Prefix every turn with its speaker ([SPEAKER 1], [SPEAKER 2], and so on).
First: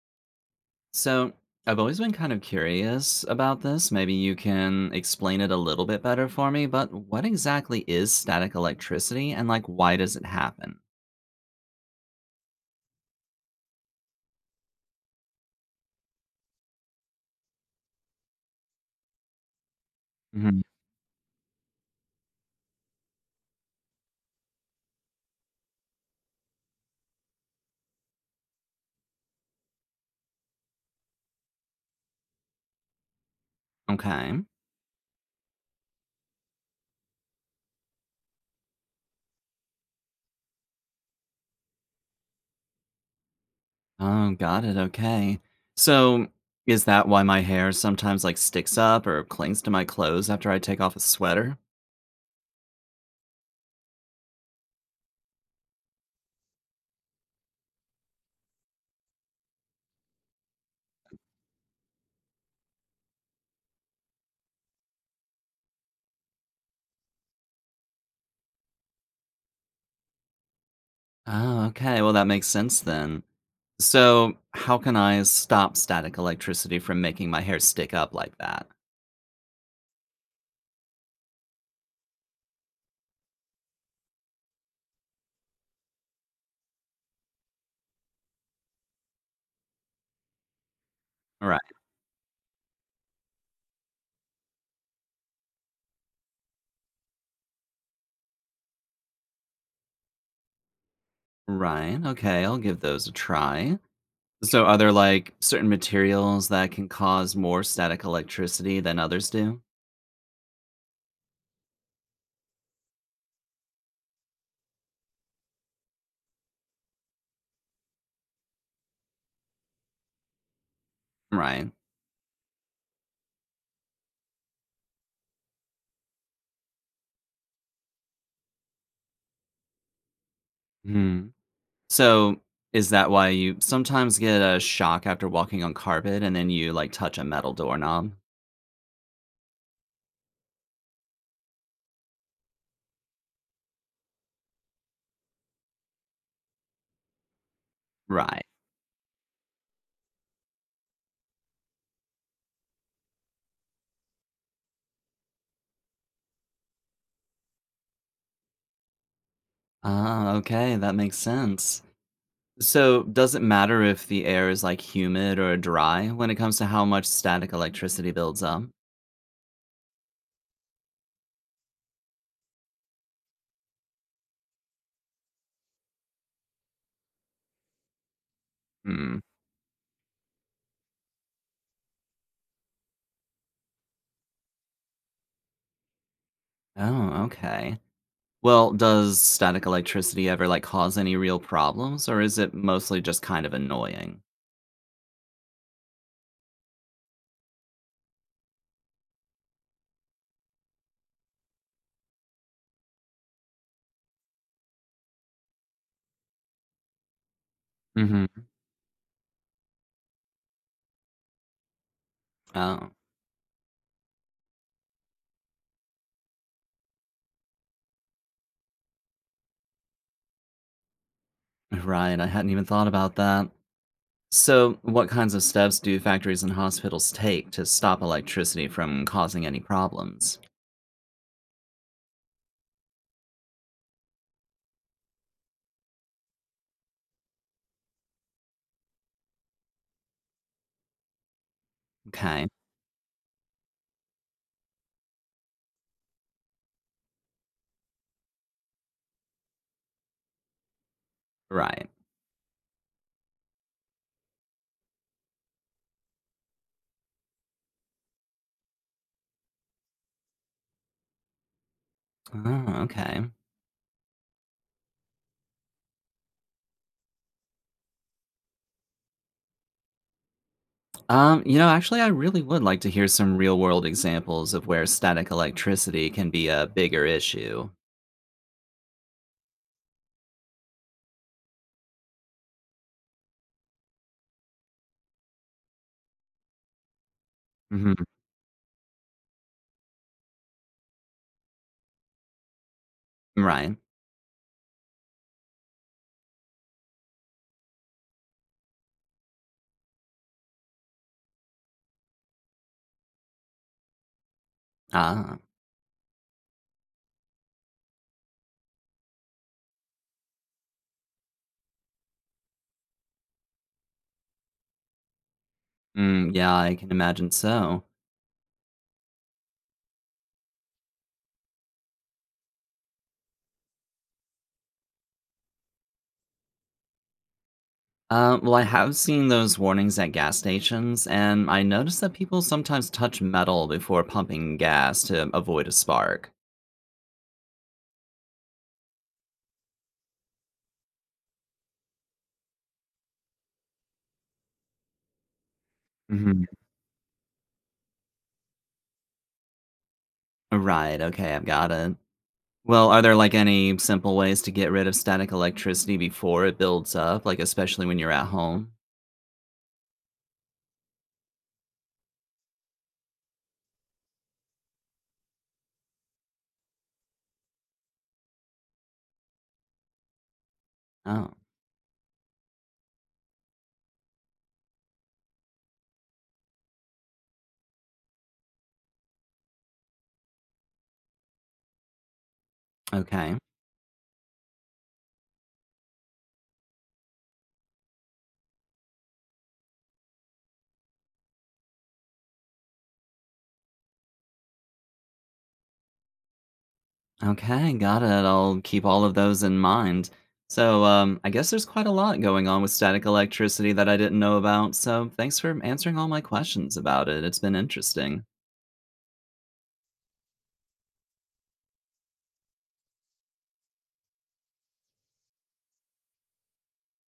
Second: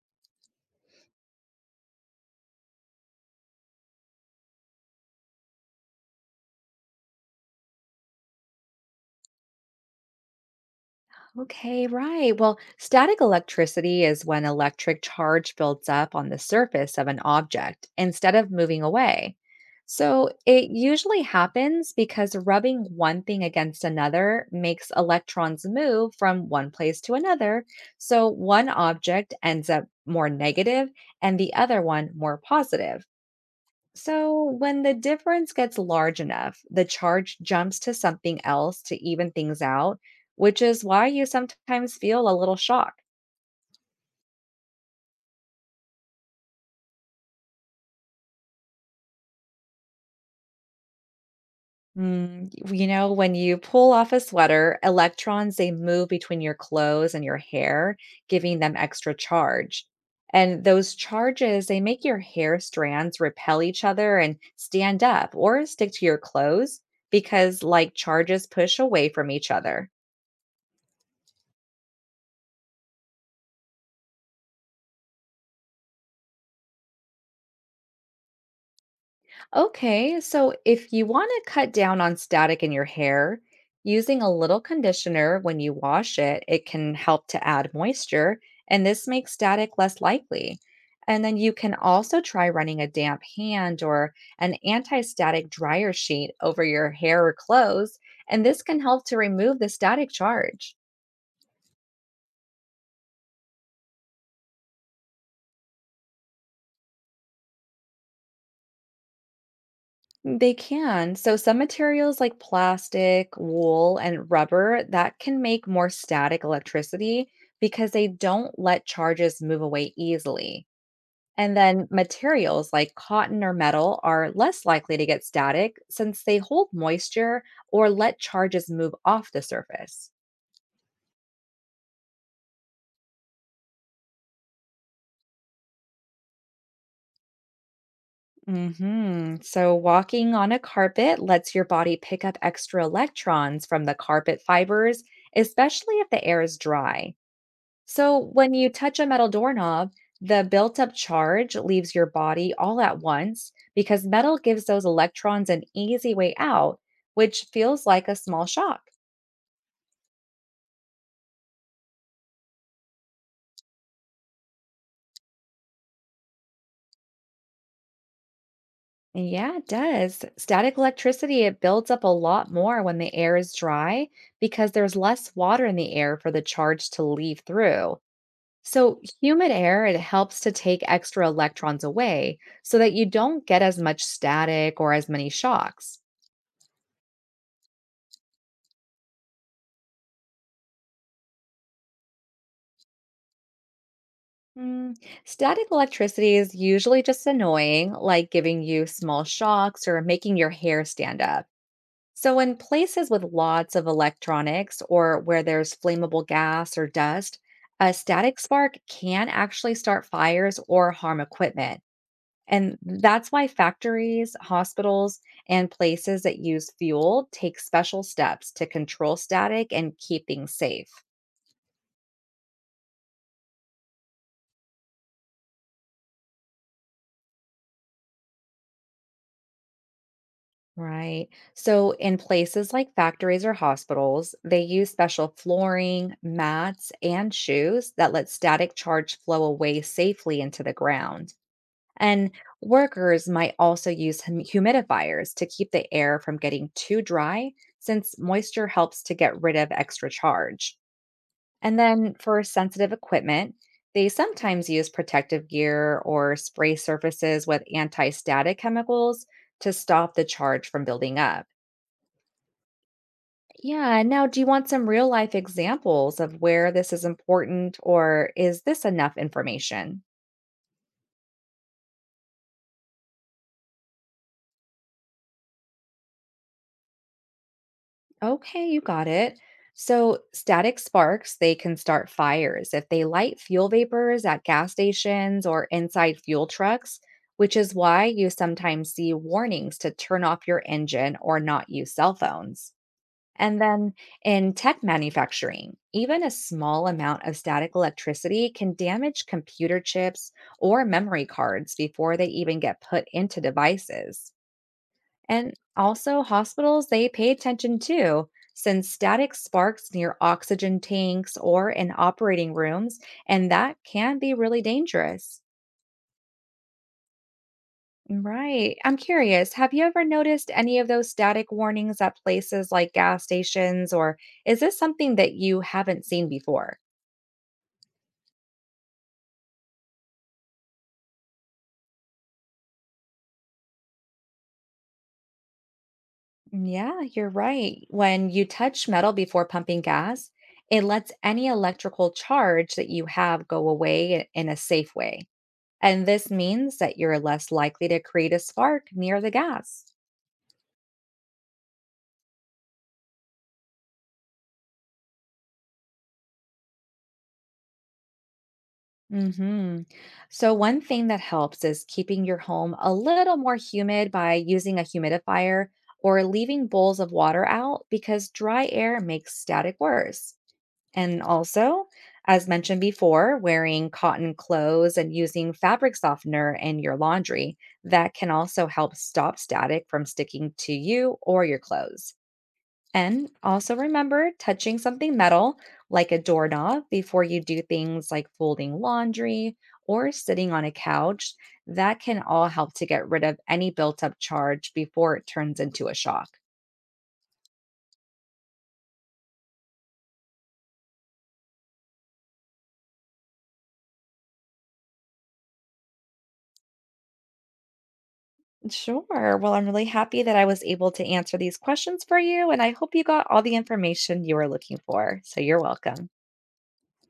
[SPEAKER 1] So, I've always been kind of curious about this. Maybe you can explain it a little bit better for me, but what exactly is static electricity and like why does it happen?
[SPEAKER 2] Okay, right. Well, static electricity is when electric charge builds up on the surface of an object instead of moving away. So
[SPEAKER 1] Mhm.
[SPEAKER 2] it usually happens because rubbing one thing against another makes electrons move from one place to another. So one object ends up more negative and the other one more positive.
[SPEAKER 1] Okay.
[SPEAKER 2] So, when the difference gets large enough, the charge jumps to something else to even things out, which is why you sometimes feel a little shock.
[SPEAKER 1] Oh, got it. Okay. So, is that why my hair sometimes like sticks up or clings to my clothes after I take off a sweater?
[SPEAKER 2] You know, when you pull off a sweater, electrons they move between your clothes and your hair, giving them extra charge. And those charges, they make your hair strands repel each other and stand up or stick to your clothes because like charges push away from each other.
[SPEAKER 1] Oh, okay. Well, that makes sense then. So, how can I stop static electricity from making my hair stick up like that?
[SPEAKER 2] Okay, so if you want to cut down on static in your hair, using a little conditioner when you wash it, it can help to add moisture, and this makes static less likely. And then you
[SPEAKER 1] Right.
[SPEAKER 2] can also try running a damp hand or an anti static dryer sheet over your hair or clothes, and this can help to remove the static charge.
[SPEAKER 1] Right. Okay, I'll give those a try. So are there like certain materials that can cause more static electricity than others do?
[SPEAKER 2] They can. So some materials like plastic, wool, and rubber that can make more static electricity because they don't let charges move away easily. And
[SPEAKER 1] Right.
[SPEAKER 2] then materials like cotton or metal are less likely to get static since they hold moisture or let charges move off the surface.
[SPEAKER 1] Hmm. So is that why you sometimes get a shock after walking on carpet and then you like touch a metal doorknob?
[SPEAKER 2] Hmm. So, walking on a carpet lets your body pick up extra electrons from the carpet fibers, especially if the air is dry. So,
[SPEAKER 1] Right.
[SPEAKER 2] when you touch a metal doorknob, the built up charge leaves your body all at once because metal gives those electrons an easy way out, which feels like a small shock.
[SPEAKER 1] Ah, okay, that makes sense. So does it matter if the air is like humid or dry when it comes to how much static electricity builds up?
[SPEAKER 2] Yeah, it does. Static electricity, it builds up a lot more when the air is dry because there's less water in the air for the charge to leave through. So,
[SPEAKER 1] Hmm.
[SPEAKER 2] humid air, it helps to take extra electrons away so that you don't get as much static or as many shocks.
[SPEAKER 1] Oh, okay. Well, does static electricity ever like cause any real problems or is it mostly just kind of annoying?
[SPEAKER 2] Mm, Static electricity is usually just annoying, like giving you small shocks or making your hair stand up. So, in places with lots of electronics or where there's flammable gas or dust, a
[SPEAKER 1] Hmm.
[SPEAKER 2] static spark can actually start fires or harm equipment. And
[SPEAKER 1] Oh,
[SPEAKER 2] that's why factories, hospitals, and places that use fuel take special steps to control static and keep things safe.
[SPEAKER 1] right. I hadn't even thought about that. So, what kinds of steps do factories and hospitals take to stop electricity from causing any problems?
[SPEAKER 2] Right. So, in places like factories or hospitals, they use special flooring, mats, and shoes that let static charge flow away safely into the ground. And
[SPEAKER 1] Okay,
[SPEAKER 2] workers might also use humidifiers to keep the air from getting too dry, since moisture helps to get rid of extra charge. And
[SPEAKER 1] right.
[SPEAKER 2] then for sensitive equipment, they sometimes use protective gear or spray surfaces with anti static chemicals to stop the charge from building up.
[SPEAKER 1] Oh, okay.
[SPEAKER 2] Yeah. Now, do you want some real life examples of where this is important, or is this enough information?
[SPEAKER 1] Actually, I really would like to hear some real world examples of where static electricity can be a bigger issue.
[SPEAKER 2] Okay, you got it. So, static sparks, they can start fires if they light fuel vapors at gas stations or inside fuel trucks, which is
[SPEAKER 1] Hmm.
[SPEAKER 2] why you sometimes see warnings to turn off your engine or not use cell phones. And
[SPEAKER 1] Right.
[SPEAKER 2] then in tech manufacturing, even a small amount of static electricity can damage computer chips or memory cards before they even get put into devices.
[SPEAKER 1] Ah,
[SPEAKER 2] And also, hospitals, they pay attention too, since static sparks near oxygen tanks or in operating rooms, and that can be really dangerous.
[SPEAKER 1] mm, yeah, I can imagine so.
[SPEAKER 2] Right. I'm curious, have you ever noticed any of those static warnings at places like gas stations, or is this something that you haven't seen before?
[SPEAKER 1] Well, I have seen those warnings at gas stations, and I noticed that people sometimes touch metal before pumping gas to avoid a spark.
[SPEAKER 2] Yeah, you're right. When you touch metal before pumping gas, it lets any electrical charge that you have go away in a safe way. And this
[SPEAKER 1] Mhm.
[SPEAKER 2] means that you're less likely to create a spark near the gas.
[SPEAKER 1] Right, okay, I've got it. Well, are there like any simple ways to get rid of static electricity before it builds up, like especially when you're at home?
[SPEAKER 2] Hmm. So, one thing that helps is keeping your home a little more humid by using a humidifier or leaving bowls of water out because dry air makes static worse. And
[SPEAKER 1] Oh,
[SPEAKER 2] also, as mentioned before, wearing cotton clothes and using fabric softener in your laundry that can also help stop static from sticking to you or your clothes. And
[SPEAKER 1] okay.
[SPEAKER 2] also remember touching something metal like a doorknob before you do things like folding laundry or sitting on a couch. That can all help to get rid of any built up charge before it turns into a shock.
[SPEAKER 1] Okay, got it. I'll keep all of those in mind. So, I guess there's quite a lot going on with static electricity that I didn't know about. So, thanks for answering all my questions about it. It's been interesting.
[SPEAKER 2] Sure. Well, I'm really happy that I was able to answer these questions for you, and I hope you got all the information you were looking for. So you're welcome.